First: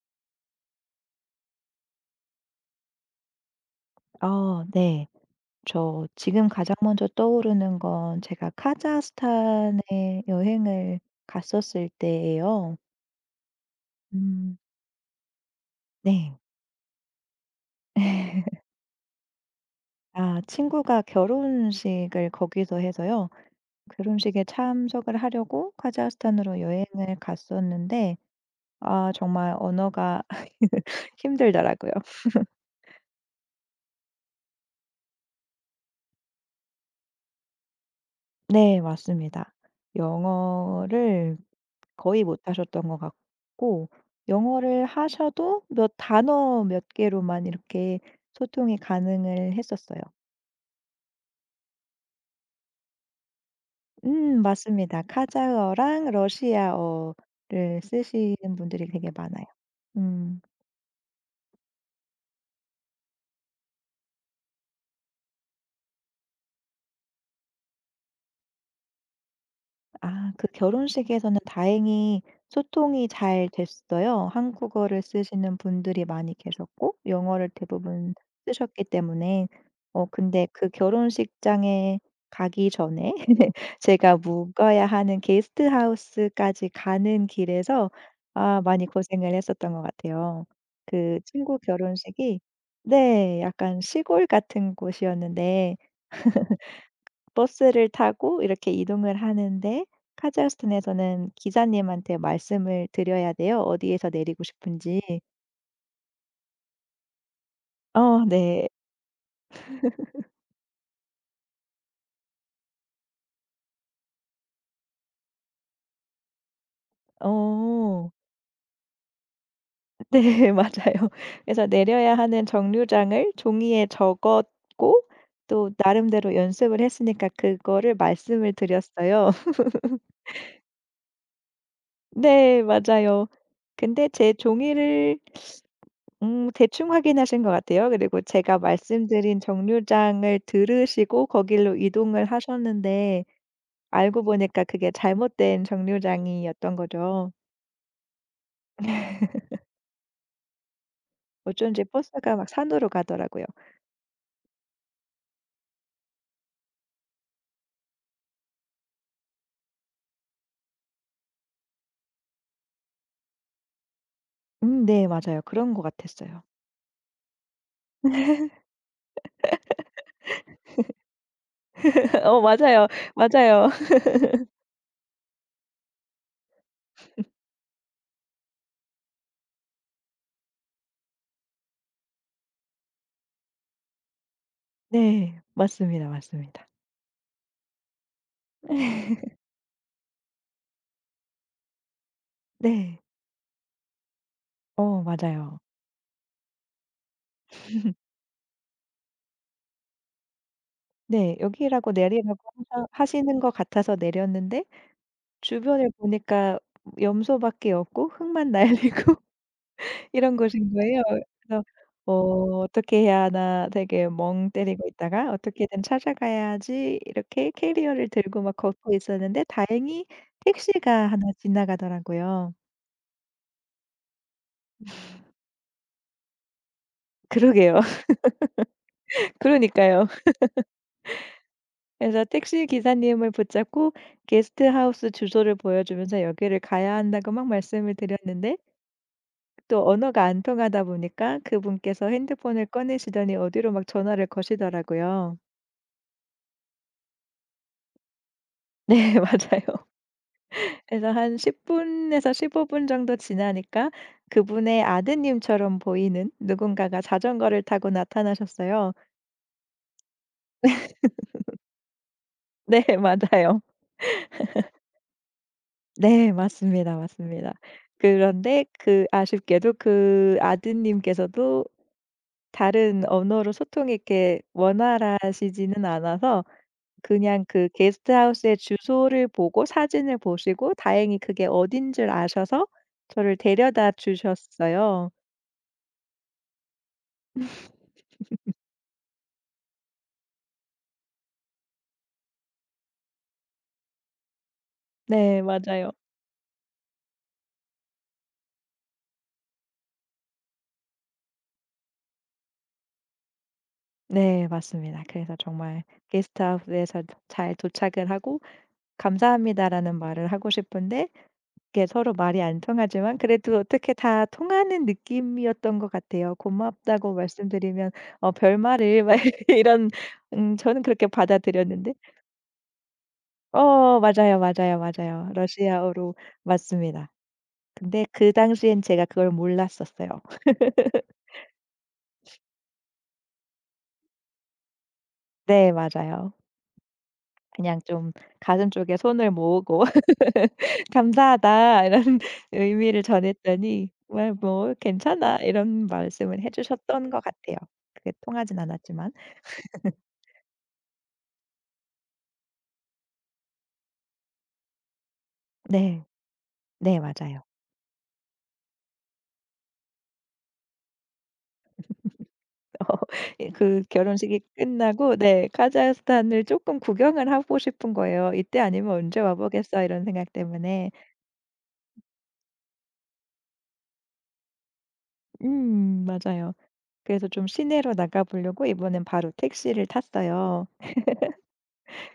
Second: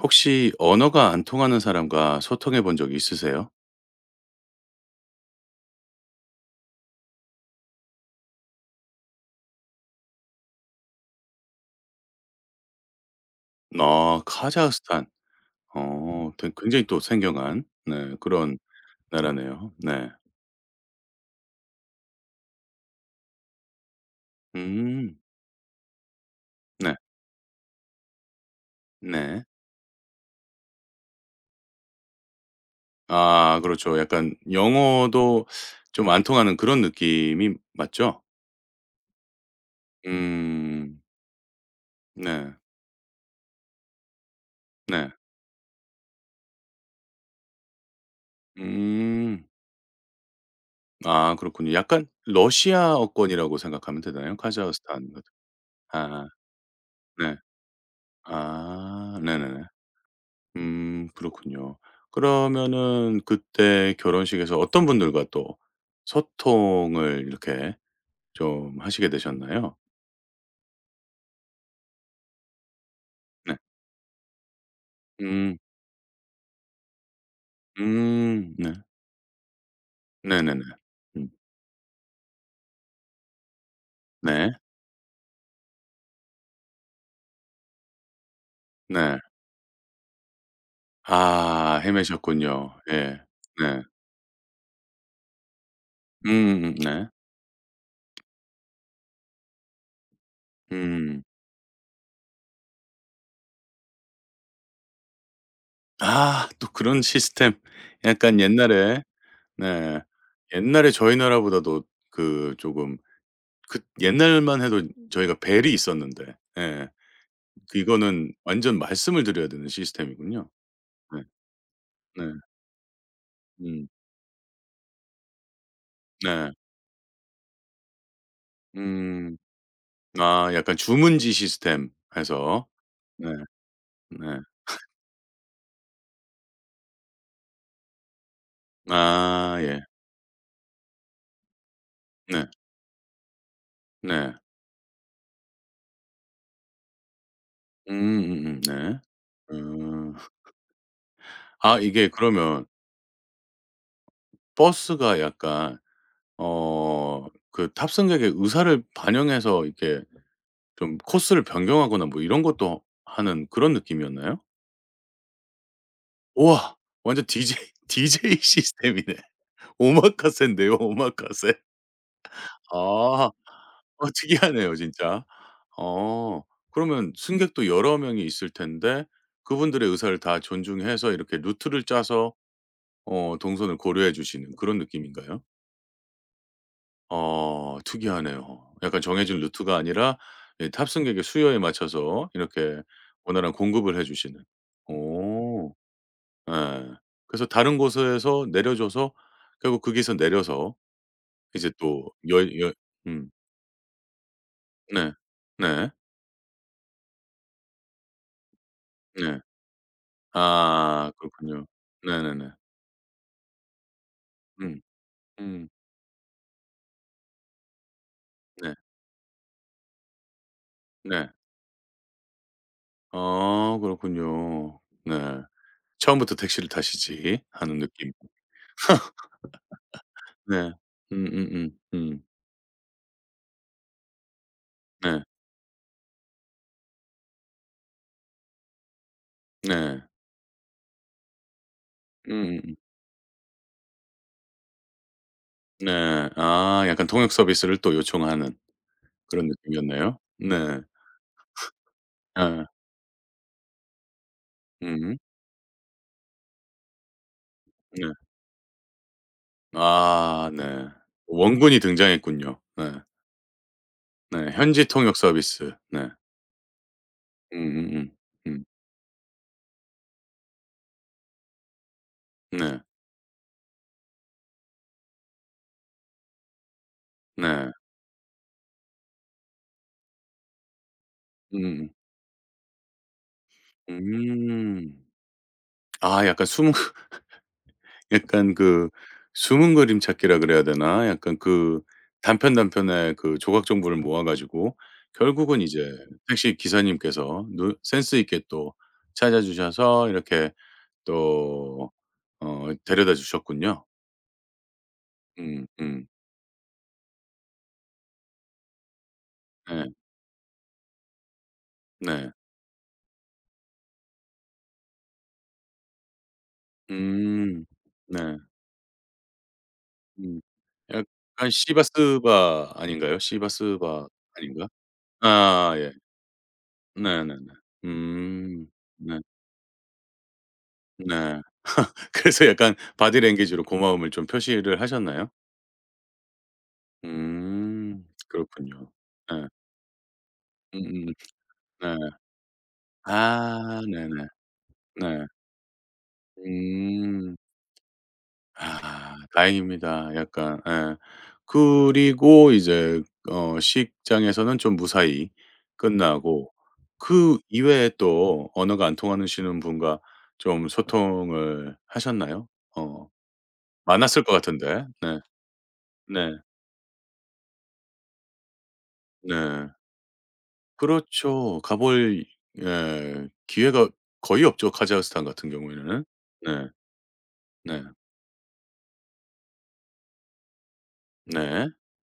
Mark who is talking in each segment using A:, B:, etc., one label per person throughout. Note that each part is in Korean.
A: 혹시 언어가 안 통하는 사람과 소통해 본 적 있으세요?
B: 어 네. 저 지금 가장 먼저 떠오르는 건 제가 카자흐스탄에 여행을 갔었을 때예요.
A: 아,
B: 음.
A: 카자흐스탄. 어
B: 네.
A: 되 굉장히 또 생경한 네 그런 나라네요. 네.
B: 아 친구가 결혼식을 거기서 해서요. 결혼식에 참석을
A: 음.
B: 하려고 카자흐스탄으로
A: 네.
B: 여행을 갔었는데 아
A: 네.
B: 정말 언어가 힘들더라고요.
A: 아, 그렇죠. 약간 영어도 좀 안 통하는 그런 느낌이 맞죠?
B: 네 맞습니다.
A: 음.
B: 영어를 거의
A: 네.
B: 못하셨던 것 같고 영어를
A: 네.
B: 하셔도 몇 단어 몇 개로만 이렇게 소통이
A: 음.
B: 가능을 했었어요.
A: 아, 그렇군요. 약간 러시아어권이라고 생각하면 되나요?
B: 맞습니다.
A: 카자흐스탄 같은.
B: 카자흐어랑
A: 아 네.
B: 러시아어를 쓰시는 분들이 되게
A: 아
B: 많아요.
A: 네네네.
B: 음.
A: 그렇군요. 그러면은 그때 결혼식에서 어떤 분들과 또 소통을 이렇게 좀 하시게 되셨나요?
B: 아 그 결혼식에서는 다행히 소통이 잘
A: 네.
B: 됐어요. 한국어를 쓰시는
A: 음.
B: 분들이 많이 계셨고 영어를 대부분
A: 음. 네.
B: 쓰셨기 때문에. 어 근데
A: 네네네.
B: 그
A: 음.
B: 결혼식장에 가기 전에 제가
A: 네.
B: 묵어야 하는 게스트하우스까지 가는 길에서 아 많이
A: 네.
B: 고생을 했었던 것 같아요. 그 친구
A: 아,
B: 결혼식이
A: 헤매셨군요. 예.
B: 네 약간
A: 네.
B: 시골 같은 곳이었는데
A: 음음 네.
B: 버스를 타고 이렇게 이동을 하는데
A: 음.
B: 카자흐스탄에서는 기사님한테 말씀을 드려야 돼요. 어디에서 내리고 싶은지.
A: 아, 또 그런 시스템.
B: 어
A: 약간
B: 네.
A: 옛날에. 네. 옛날에 저희 나라보다도 그 조금 그 옛날만 해도 저희가 벨이 있었는데 예.
B: 어.
A: 이거는 완전 말씀을 드려야 되는 시스템이군요.
B: 네 맞아요.
A: 네.
B: 그래서 내려야
A: 네.
B: 하는 정류장을 종이에
A: 음.
B: 적었고 또 나름대로
A: 네.
B: 연습을 했으니까 그거를 말씀을 드렸어요.
A: 음. 아, 약간 주문지 시스템
B: 네
A: 해서.
B: 맞아요.
A: 네.
B: 근데
A: 네.
B: 제 종이를 대충 확인하신 것 같아요. 그리고 제가 말씀드린
A: 아 예.
B: 정류장을 들으시고 거길로 이동을
A: 네.
B: 하셨는데 알고
A: 네.
B: 보니까 그게 잘못된 정류장이었던 거죠.
A: 네. 음. 아,
B: 어쩐지
A: 이게
B: 버스가 막
A: 그러면
B: 산으로 가더라고요.
A: 버스가 약간 어 그 탑승객의 의사를 반영해서 이렇게 좀 코스를 변경하거나 뭐 이런 것도 하는 그런 느낌이었나요?
B: 네 맞아요. 그런 것 같았어요.
A: 우와. 완전 DJ 제이 시스템이네. 오마카세인데요, 오마카세.
B: 어 맞아요,
A: 아.
B: 맞아요.
A: 어 특이하네요 진짜. 어. 그러면 승객도 여러 명이 있을 텐데 그분들의 의사를 다 존중해서 이렇게 루트를 짜서 어 동선을 고려해 주시는 그런
B: 네.
A: 느낌인가요?
B: 맞습니다, 맞습니다.
A: 어 특이하네요. 약간 정해진 루트가 아니라 예 탑승객의 수요에 맞춰서 이렇게
B: 네.
A: 원활한 공급을 해 주시는.
B: 어 맞아요.
A: 오. 예. 그래서 다른 곳에서 내려줘서 결국 거기서 내려서
B: 네.
A: 이제
B: 여기라고
A: 또
B: 내리라고
A: 여 여
B: 하
A: 음.
B: 하시는 것 같아서 내렸는데
A: 네. 네.
B: 주변을 보니까 염소밖에 없고 흙만 날리고
A: 네.
B: 이런 곳인 거예요.
A: 아
B: 그래서
A: 그렇군요.
B: 어
A: 네네네.
B: "어떻게 해야 하나." 되게 멍
A: 음.
B: 때리고 있다가
A: 음.
B: "어떻게든 찾아가야지." 이렇게 캐리어를 들고 막
A: 네.
B: 걷고 있었는데 다행히 택시가 하나
A: 네.
B: 지나가더라고요.
A: 아 그렇군요. 네. 처음부터 택시를 타시지 하는
B: 그러게요.
A: 느낌.
B: 그러니까요.
A: 네. 음음음. 음.
B: 그래서 택시 기사님을 붙잡고 게스트하우스
A: 네.
B: 주소를 보여주면서 "여기를 가야 한다."고 막 말씀을 드렸는데 또
A: 네.
B: 언어가 안 통하다 보니까 그분께서 핸드폰을
A: 음음음.
B: 꺼내시더니 어디로 막 전화를 거시더라고요.
A: 네. 아, 약간 통역 서비스를 또 요청하는
B: 네
A: 그런
B: 맞아요.
A: 느낌이었네요. 네.
B: 그래서 한 10 분에서 15
A: 예.
B: 분 정도 지나니까 그분의
A: 음.
B: 아드님처럼 보이는 누군가가 자전거를 타고
A: 네.
B: 나타나셨어요.
A: 아 네. 원군이 등장했군요.
B: 네
A: 네.
B: 맞아요.
A: 네. 현지 통역 서비스. 네.
B: 네 맞습니다, 맞습니다.
A: 음음음.
B: 그런데
A: 음.
B: 그 아쉽게도 그 아드님께서도
A: 네.
B: 다른 언어로 소통이 이렇게 원활하시지는 않아서 그냥 그
A: 네.
B: 게스트하우스의 주소를 보고 사진을 보시고 다행히 그게
A: 음음.
B: 어딘 줄 아셔서 저를 데려다
A: 음.
B: 주셨어요.
A: 아 약간 숨은 약간 그 숨은 그림 찾기라 그래야 되나? 약간 그 단편단편의 그 조각 정보를 모아 가지고
B: 네
A: 결국은 이제
B: 맞아요.
A: 택시 기사님께서 누 센스 있게 또 찾아 주셔서 이렇게 또 어 데려다 주셨군요.
B: 네 맞습니다. 그래서
A: 음
B: 정말
A: 음.
B: 게스트하우스에서 잘 도착을 하고
A: 네.
B: "감사합니다."라는 말을 하고 싶은데 이게 서로
A: 네.
B: 말이 안 통하지만 그래도 어떻게 다 통하는 느낌이었던 것 같아요. 고맙다고
A: 음.
B: 말씀드리면 어
A: 네.
B: 별말을 막 이런
A: 음.
B: 저는 그렇게
A: 약간
B: 받아들였는데
A: 시바스바 아닌가요?
B: 어
A: 시바스바
B: 맞아요,
A: 아닌가?
B: 맞아요, 맞아요.
A: 아 예.
B: 러시아어로 맞습니다.
A: 네네네.
B: 근데 그
A: 음.
B: 당시엔 제가
A: 네.
B: 그걸 몰랐었어요.
A: 네. 그래서 약간 바디 랭귀지로 고마움을 좀 표시를 하셨나요?
B: 네 맞아요. 그냥
A: 음.
B: 좀 가슴
A: 그렇군요.
B: 쪽에 손을
A: 네.
B: 모으고
A: 음음.
B: "감사하다."
A: 네.
B: 이런 의미를
A: 아
B: 전했더니
A: 네네.
B: "왜 뭐
A: 네.
B: 괜찮아." 이런 말씀을 해 주셨던 것
A: 음.
B: 같아요. 그게 통하진 않았지만.
A: 아, 다행입니다. 약간 예. 그리고 이제 어 시장에서는 좀 무사히
B: 네.
A: 끝나고
B: 네
A: 그
B: 맞아요.
A: 이외에 또 언어가 안 통하시는 분과 좀 소통을 하셨나요? 어
B: 예 그
A: 많았을 것
B: 결혼식이
A: 같은데.
B: 끝나고
A: 네.
B: 네
A: 네.
B: 카자흐스탄을 조금 구경을 하고 싶은 거예요. "이때 아니면 언제 와
A: 네.
B: 보겠어." 이런 생각 때문에.
A: 그렇죠. 가볼 예 기회가 거의 없죠, 카자흐스탄 같은 경우에는.
B: 맞아요.
A: 네.
B: 그래서 좀
A: 네.
B: 시내로 나가 보려고 이번엔 바로 택시를 탔어요.
A: 네.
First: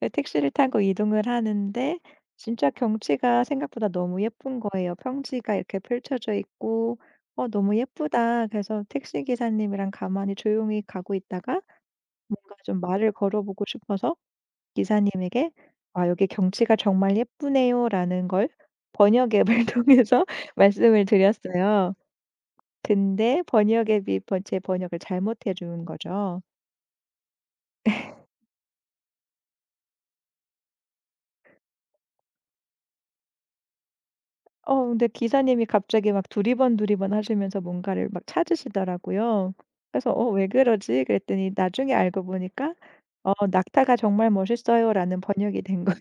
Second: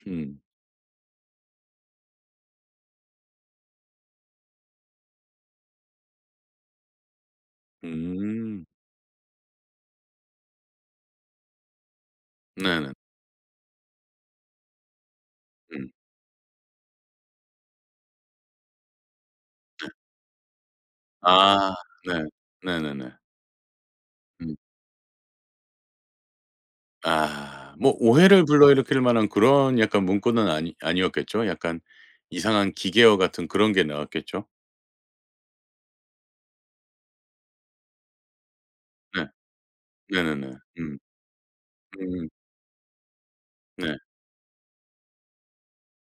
B: 네,
A: 음.
B: 택시를 타고 이동을 하는데 진짜 경치가 생각보다 너무 예쁜 거예요. 평지가 이렇게 펼쳐져 있고 어 너무 예쁘다.
A: 음.
B: 그래서 택시 기사님이랑 가만히 조용히 가고 있다가 뭔가 좀
A: 네네.
B: 말을 걸어보고 싶어서 기사님에게
A: 음.
B: "아 여기 경치가 정말 예쁘네요."라는 걸 번역 앱을 통해서 말씀을
A: 아
B: 드렸어요.
A: 네. 네네네.
B: 근데 번역 앱이 번
A: 음.
B: 제 번역을 잘못해 준 거죠.
A: 아, 뭐 오해를 불러일으킬 만한 그런 약간 문구는 아니 아니었겠죠? 약간 이상한 기계어 같은 그런 게 나왔겠죠?
B: 어 근데 기사님이 갑자기 막 두리번두리번 하시면서 뭔가를 막
A: 네.
B: 찾으시더라고요. 그래서 "어 왜
A: 네네네. 음.
B: 그러지?" 그랬더니 나중에 알고
A: 음.
B: 보니까 어 "낙타가
A: 네.
B: 정말 멋있어요."라는 번역이 된 거예요.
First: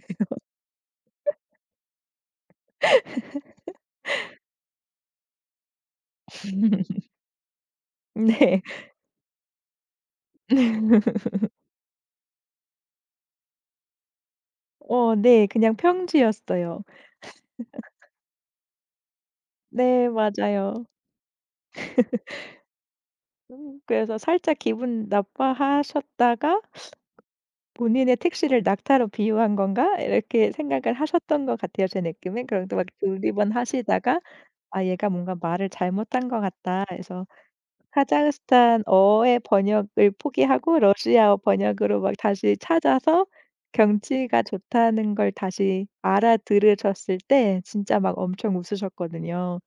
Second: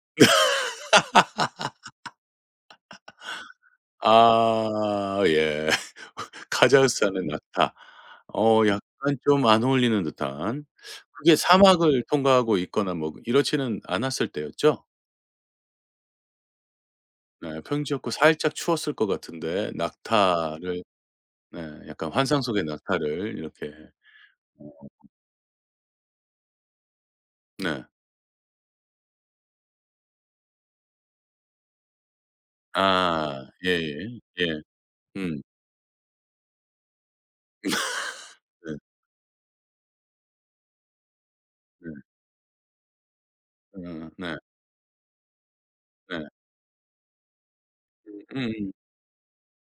A: 아 예. 카자흐스탄의 낙타.
B: 네.
A: 어 약간 좀 안 어울리는 듯한 그게 사막을 통과하고 있거나 뭐 이렇지는 않았을 때였죠?
B: 어 네. 그냥 평지였어요.
A: 네. 평지였고 살짝 추웠을 것 같은데
B: 네
A: 낙타를
B: 맞아요.
A: 네 약간 환상 속의 낙타를 이렇게.
B: 그래서 살짝 기분 나빠하셨다가
A: 네.
B: "본인의 택시를 낙타로 비유한 건가?" 이렇게 생각을 하셨던 것 같아요, 제 느낌에 그런데 막
A: 아
B: 두리번
A: 예예.
B: 하시다가
A: 예. 예.
B: "아 얘가 뭔가
A: 음.
B: 말을 잘못한 것 같다." 해서
A: 네
B: 카자흐스탄어의 번역을 포기하고 러시아어
A: 네.
B: 번역으로 막 다시 찾아서
A: 어 네
B: 경치가 좋다는 걸 다시
A: 네.
B: 알아들으셨을 때 진짜 막 엄청
A: 음음.
B: 웃으셨거든요.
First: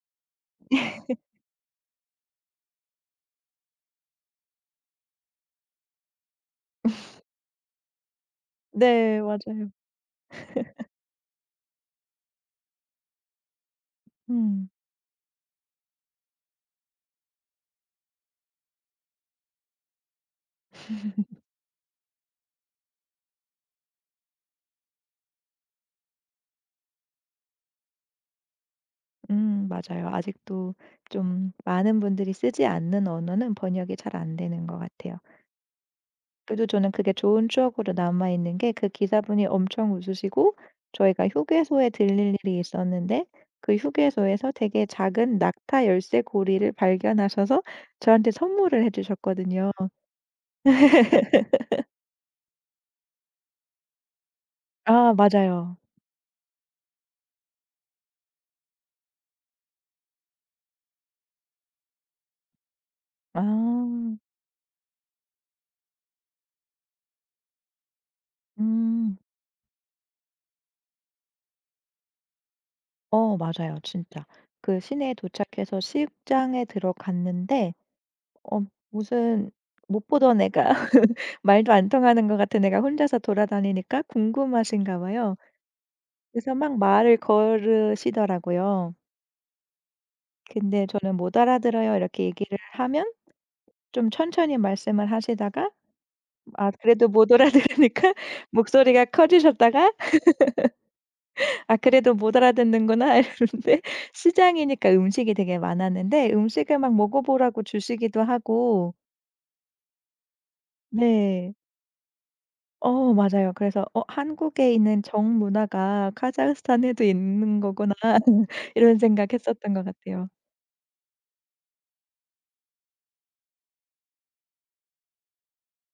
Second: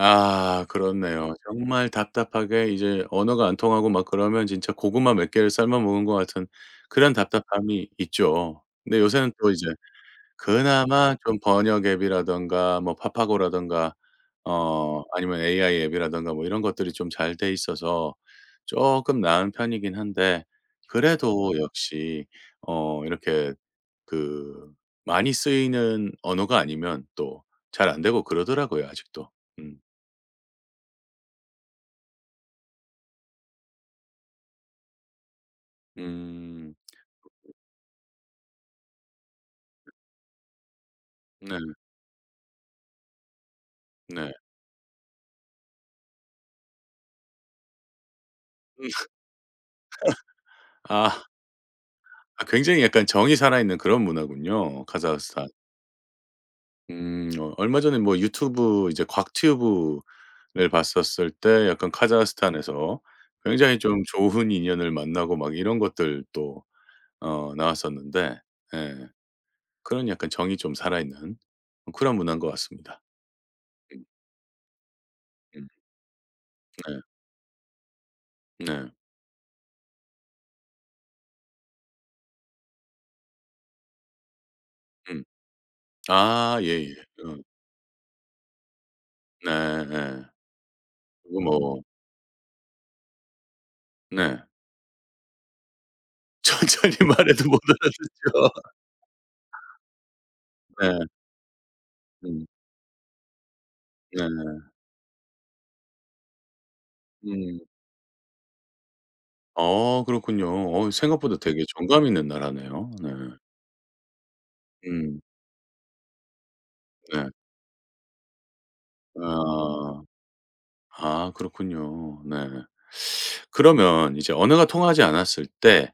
A: 아 그렇네요. 정말 답답하게 이제 언어가 안 통하고 막 그러면 진짜 고구마 몇 개를 삶아 먹은 것 같은 그런 답답함이 있죠. 근데
B: 네
A: 요새는 또 이제
B: 맞아요.
A: 그나마 좀 번역 앱이라든가 뭐 파파고라든가
B: 음.
A: 어 아니면 AI 앱이라든가 뭐 이런 것들이 좀 잘 돼 있어서 조금 나은 편이긴 한데 그래도 역시 어 이렇게 그 많이 쓰이는 언어가 아니면 또 잘 안 되고 그러더라고요 아직도. 음.
B: 맞아요. 아직도 좀 많은 분들이 쓰지 않는 언어는 번역이 잘 안 되는 것 같아요. 그래도
A: 음.
B: 저는 그게 좋은 추억으로 남아 있는 게 그 기사분이 엄청 웃으시고 저희가
A: 네.
B: 휴게소에 들릴 일이 있었는데 그
A: 네.
B: 휴게소에서 되게 작은 낙타 열쇠 고리를 발견하셔서 저한테 선물을 해 주셨거든요.
A: 아. 아, 굉장히 약간 정이 살아있는 그런 문화군요,
B: 아
A: 카자흐스탄.
B: 맞아요.
A: 음. 어 얼마 전에 뭐 유튜브 이제 곽튜브를 봤었을 때 약간 카자흐스탄에서 굉장히 좀
B: 아.
A: 좋은 인연을 만나고 막 이런 것들 또 어 나왔었는데 예
B: 음.
A: 그런 약간 정이 좀 살아있는 그런 문화인 것 같습니다.
B: 어 맞아요
A: 음
B: 진짜. 그 시내에
A: 음.
B: 도착해서 시장에
A: 네.
B: 들어갔는데 어
A: 네.
B: 무슨 못 보던 애가 말도 안 통하는 것 같은 애가 혼자서 돌아다니니까 궁금하신가
A: 음.
B: 봐요. 그래서
A: 아
B: 막
A: 예예.
B: 말을
A: 어.
B: 걸으시더라고요.
A: 네 예.
B: 근데 저는 "못
A: 그리고 뭐.
B: 알아들어요." 이렇게 얘기를 하면 좀
A: 네.
B: 천천히 말씀을 하시다가 아
A: 천천히
B: 그래도 못
A: 말해도 못
B: 알아들으니까
A: 알아듣죠.
B: 목소리가 커지셨다가
A: 네.
B: "아 그래도 못
A: 음.
B: 알아듣는구나." 이러는데
A: 네.
B: 시장이니까 음식이 되게 많았는데 음식을 막
A: 음.
B: 먹어보라고 주시기도 하고
A: 아 그렇군요. 어 생각보다
B: 네.
A: 되게 정감 있는 나라네요. 네.
B: 어 맞아요. 그래서 "어 한국에 있는
A: 음.
B: 정문화가 카자흐스탄에도
A: 네.
B: 있는 거구나." 이런 생각했었던 것
A: 아.
B: 같아요.
A: 아 그렇군요. 네. 그러면 이제 언어가 통하지 않았을 때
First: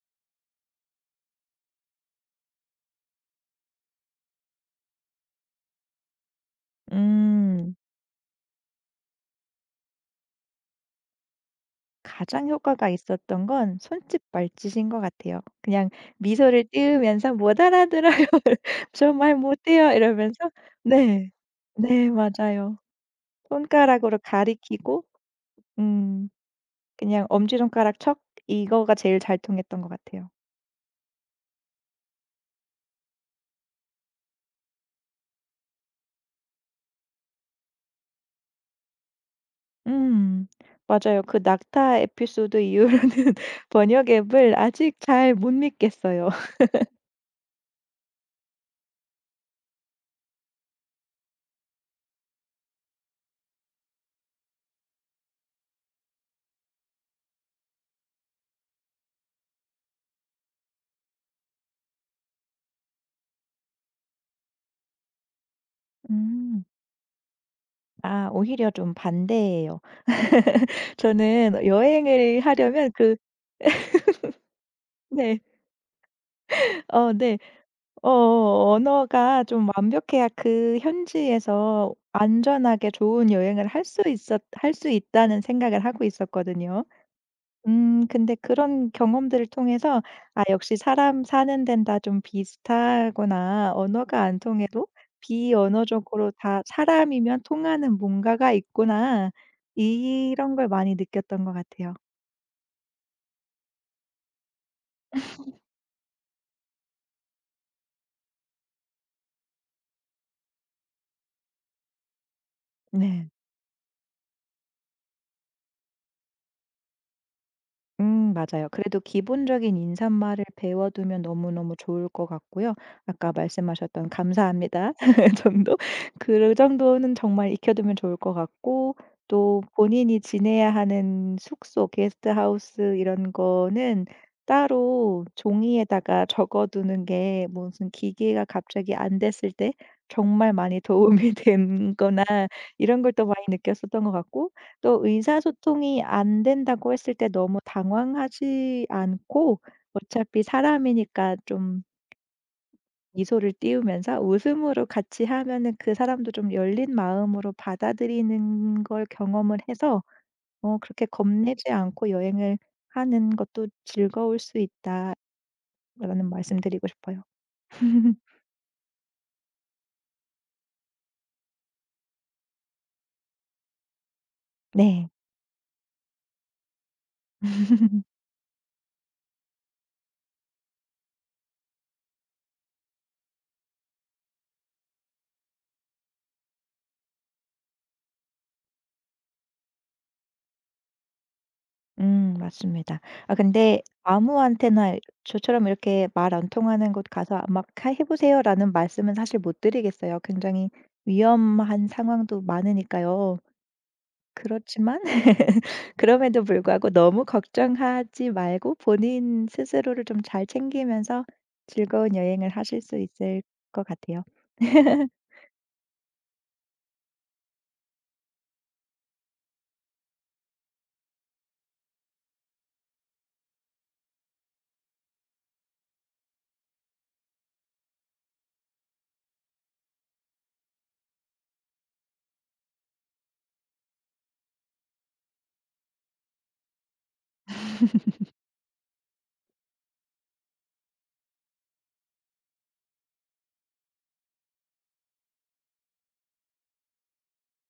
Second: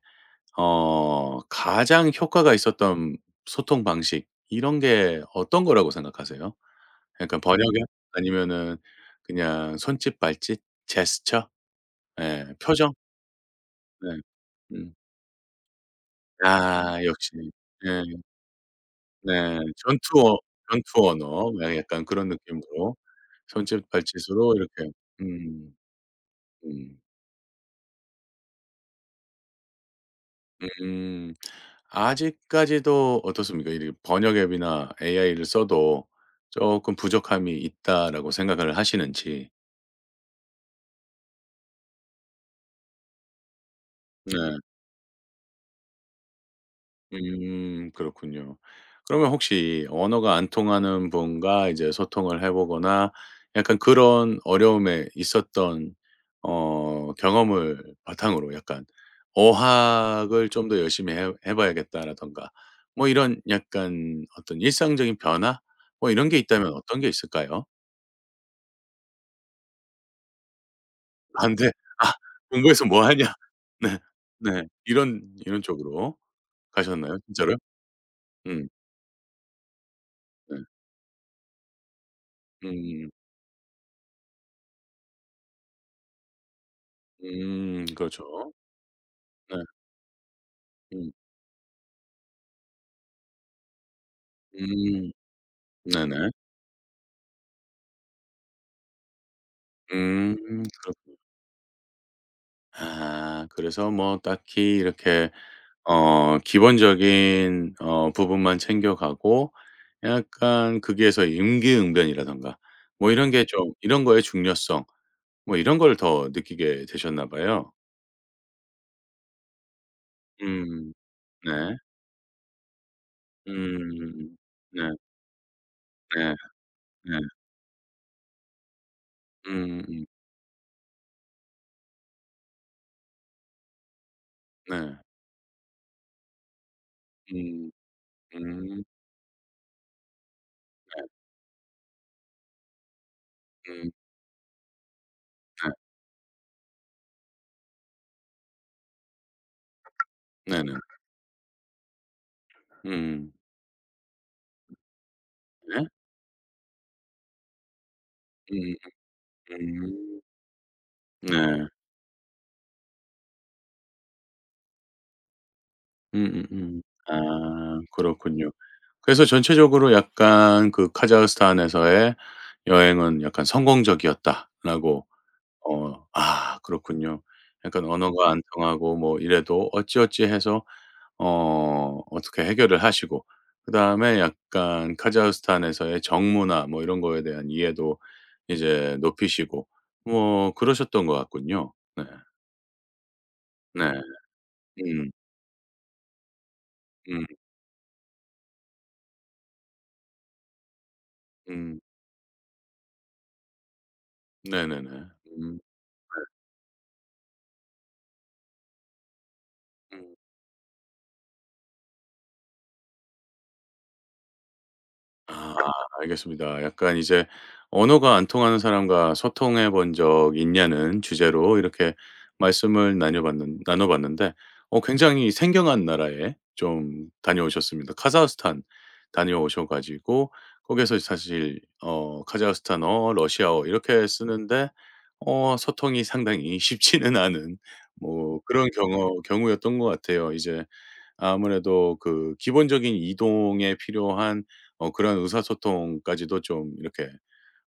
A: 어 가장 효과가 있었던 소통 방식 이런 게 어떤 거라고 생각하세요? 약간
B: 음.
A: 번역이요? 아니면은 그냥 손짓 발짓 제스처? 예.
B: 가장 효과가
A: 표정?
B: 있었던 건
A: 네.
B: 손짓 말짓인
A: 음.
B: 것 같아요. 그냥 미소를
A: 아 역시.
B: 띄우면서 "못
A: 예.
B: 알아들어요." "정말
A: 네.
B: 못해요."
A: 전투어
B: 이러면서
A: 전투
B: 네.
A: 언어 예 약간
B: 네
A: 그런
B: 맞아요.
A: 느낌으로 손짓
B: 손가락으로
A: 발짓으로 이렇게.
B: 가리키고
A: 음.
B: 음
A: 음.
B: 그냥 엄지손가락 척 이거가 제일 잘 통했던 것 같아요.
A: 음. 아직까지도 어떻습니까? 이 번역 앱이나 AI를 써도 쪼끔 부족함이 있다라고 생각을 하시는지.
B: 음. 맞아요. 그 낙타 에피소드 이후로는 번역
A: 네.
B: 앱을 아직 잘 못 믿겠어요.
A: 그렇군요. 그러면 혹시 언어가 안 통하는 분과 이제 소통을 해 보거나 약간 그런 어려움에 있었던 어 경험을 바탕으로 약간 '어학을 좀 더 열심히 해 봐야겠다.'라든가 뭐 이런 약간 어떤 일상적인 변화 뭐 이런 게
B: 음.
A: 있다면 어떤 게 있을까요?
B: 아 오히려 좀 반대예요. 저는
A: 반대. 아
B: 여행을
A: "공부해서
B: 하려면
A: 뭐
B: 그
A: 하냐." 네. 네. 이런
B: 네.
A: 이런 쪽으로
B: 어
A: 가셨나요
B: 네.
A: 진짜로요? 음.
B: 어어 언어가 좀 완벽해야
A: 네.
B: 그 현지에서 안전하게
A: 음.
B: 좋은 여행을 할 수 있다는 생각을 하고 있었거든요. 근데
A: 그렇죠.
B: 그런 경험들을
A: 네.
B: 통해서 "아 역시
A: 음.
B: 사람 사는 데는 다 좀 비슷하구나. 언어가 안 통해도
A: 음. 네네.
B: 비언어적으로 다 사람이면 통하는 뭔가가 있구나."
A: 음.
B: 이런 걸 많이
A: 그렇
B: 느꼈던 것 같아요.
A: 아 그래서 뭐 딱히 이렇게 어 기본적인 어 부분만 챙겨가고 약간 거기에서 임기응변이라든가 뭐
B: 네.
A: 이런 게 좀 이런 거의 중요성 뭐 이런 걸 더 느끼게 되셨나 봐요.
B: 맞아요. 그래도 기본적인 인사말을
A: 음.
B: 배워두면 너무너무
A: 네.
B: 좋을 것 같고요. 아까 말씀하셨던
A: 음. 네.
B: "감사합니다." 정도?
A: 네.
B: 그 정도는
A: 네.
B: 정말 익혀두면 좋을 것 같고 또
A: 음음.
B: 본인이 지내야 하는 숙소, 게스트하우스 이런 거는
A: 네.
B: 따로 종이에다가 적어두는 게
A: 음.
B: 무슨 기계가
A: 음.
B: 갑자기 안 됐을 때 정말 많이 도움이 된 거나 이런 걸 또 많이
A: 음.
B: 느꼈었던 것 같고 또
A: 네.
B: 의사소통이 안 된다고 했을 때 너무 당황하지 않고 어차피
A: 네네.
B: 사람이니까 좀
A: 음.
B: 미소를 띄우면서 웃음으로 같이 하면은
A: 네.
B: 그 사람도 좀 열린 마음으로
A: 음.
B: 받아들이는 걸 경험을 해서
A: 음.
B: 어 그렇게
A: 네.
B: 겁내지 않고 여행을 하는 것도 즐거울 수 있다라는
A: 음음음.
B: 말씀드리고
A: 아
B: 싶어요.
A: 그렇군요. 그래서 전체적으로 약간 그 카자흐스탄에서의 여행은 약간 성공적이었다라고.
B: 네.
A: 어 아 그렇군요. 약간 언어가 안 통하고 뭐 이래도 어찌어찌 해서 어 어떻게 해결을 하시고 그다음에 약간 카자흐스탄에서의 정문화 뭐 이런 거에 대한 이해도 이제 높이시고 뭐 그러셨던 것 같군요. 네.
B: 맞습니다. 아 근데
A: 네.
B: 아무한테나
A: 음.
B: 저처럼 이렇게 말 안 통하는 곳
A: 음.
B: 가서 아, 막 "하 해 보세요."라는 말씀은 사실 못 드리겠어요. 굉장히
A: 음.
B: 위험한 상황도 많으니까요.
A: 네네네.
B: 그렇지만
A: 음.
B: 그럼에도 불구하고 너무 걱정하지 말고 본인 스스로를
A: 음.
B: 좀 잘 챙기면서 즐거운 여행을 하실 수 있을 것 같아요.
A: 아. 알겠습니다. 약간 이제 언어가 안 통하는 사람과 소통해 본 적 있냐는 주제로 이렇게 말씀을 나눠 봤는데 어 굉장히 생경한 나라에 좀 다녀오셨습니다. 카자흐스탄 다녀오셔 가지고 거기에서 사실 어 카자흐스탄어, 러시아어 이렇게 쓰는데 어 소통이 상당히 쉽지는 않은 뭐 그런 경어 경우였던 것 같아요. 이제 아무래도 그 기본적인 이동에 필요한 어 그런 의사소통까지도 좀 이렇게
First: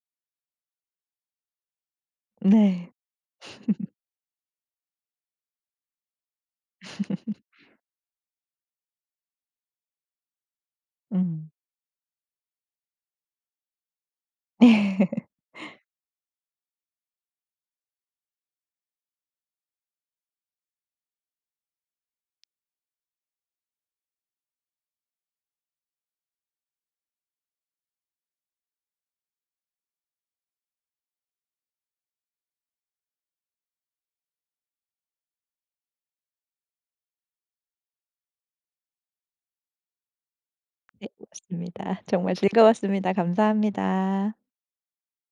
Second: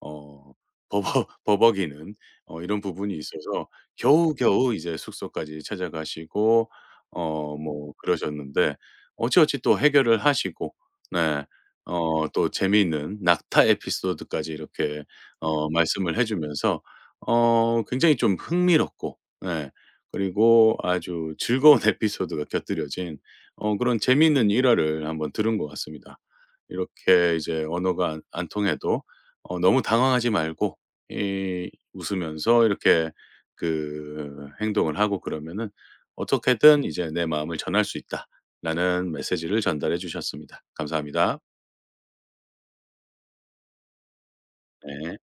A: 어 버벅 버벅이는 어 이런
B: 네.
A: 부분이 있어서 겨우겨우 이제 숙소까지 찾아가시고 어 뭐 그러셨는데 어찌어찌 또 해결을 하시고 네.
B: 음.
A: 어 또 재미있는 낙타 에피소드까지 이렇게 어 말씀을 해 주면서 어 굉장히 좀 흥미롭고 네 그리고 아주 즐거운 에피소드가 곁들여진 어 그런 재미있는 일화를 한번 들은 것 같습니다. 이렇게 이제 언어가 안 통해도 어 너무 당황하지 말고 이 웃으면서 이렇게 그 행동을 하고 그러면은 어떻게든 이제 '내 마음을 전할 수 있다.'라는 메시지를 전달해 주셨습니다.
B: 네
A: 감사합니다.
B: 맞습니다. 정말 즐거웠습니다. 감사합니다.
A: 네.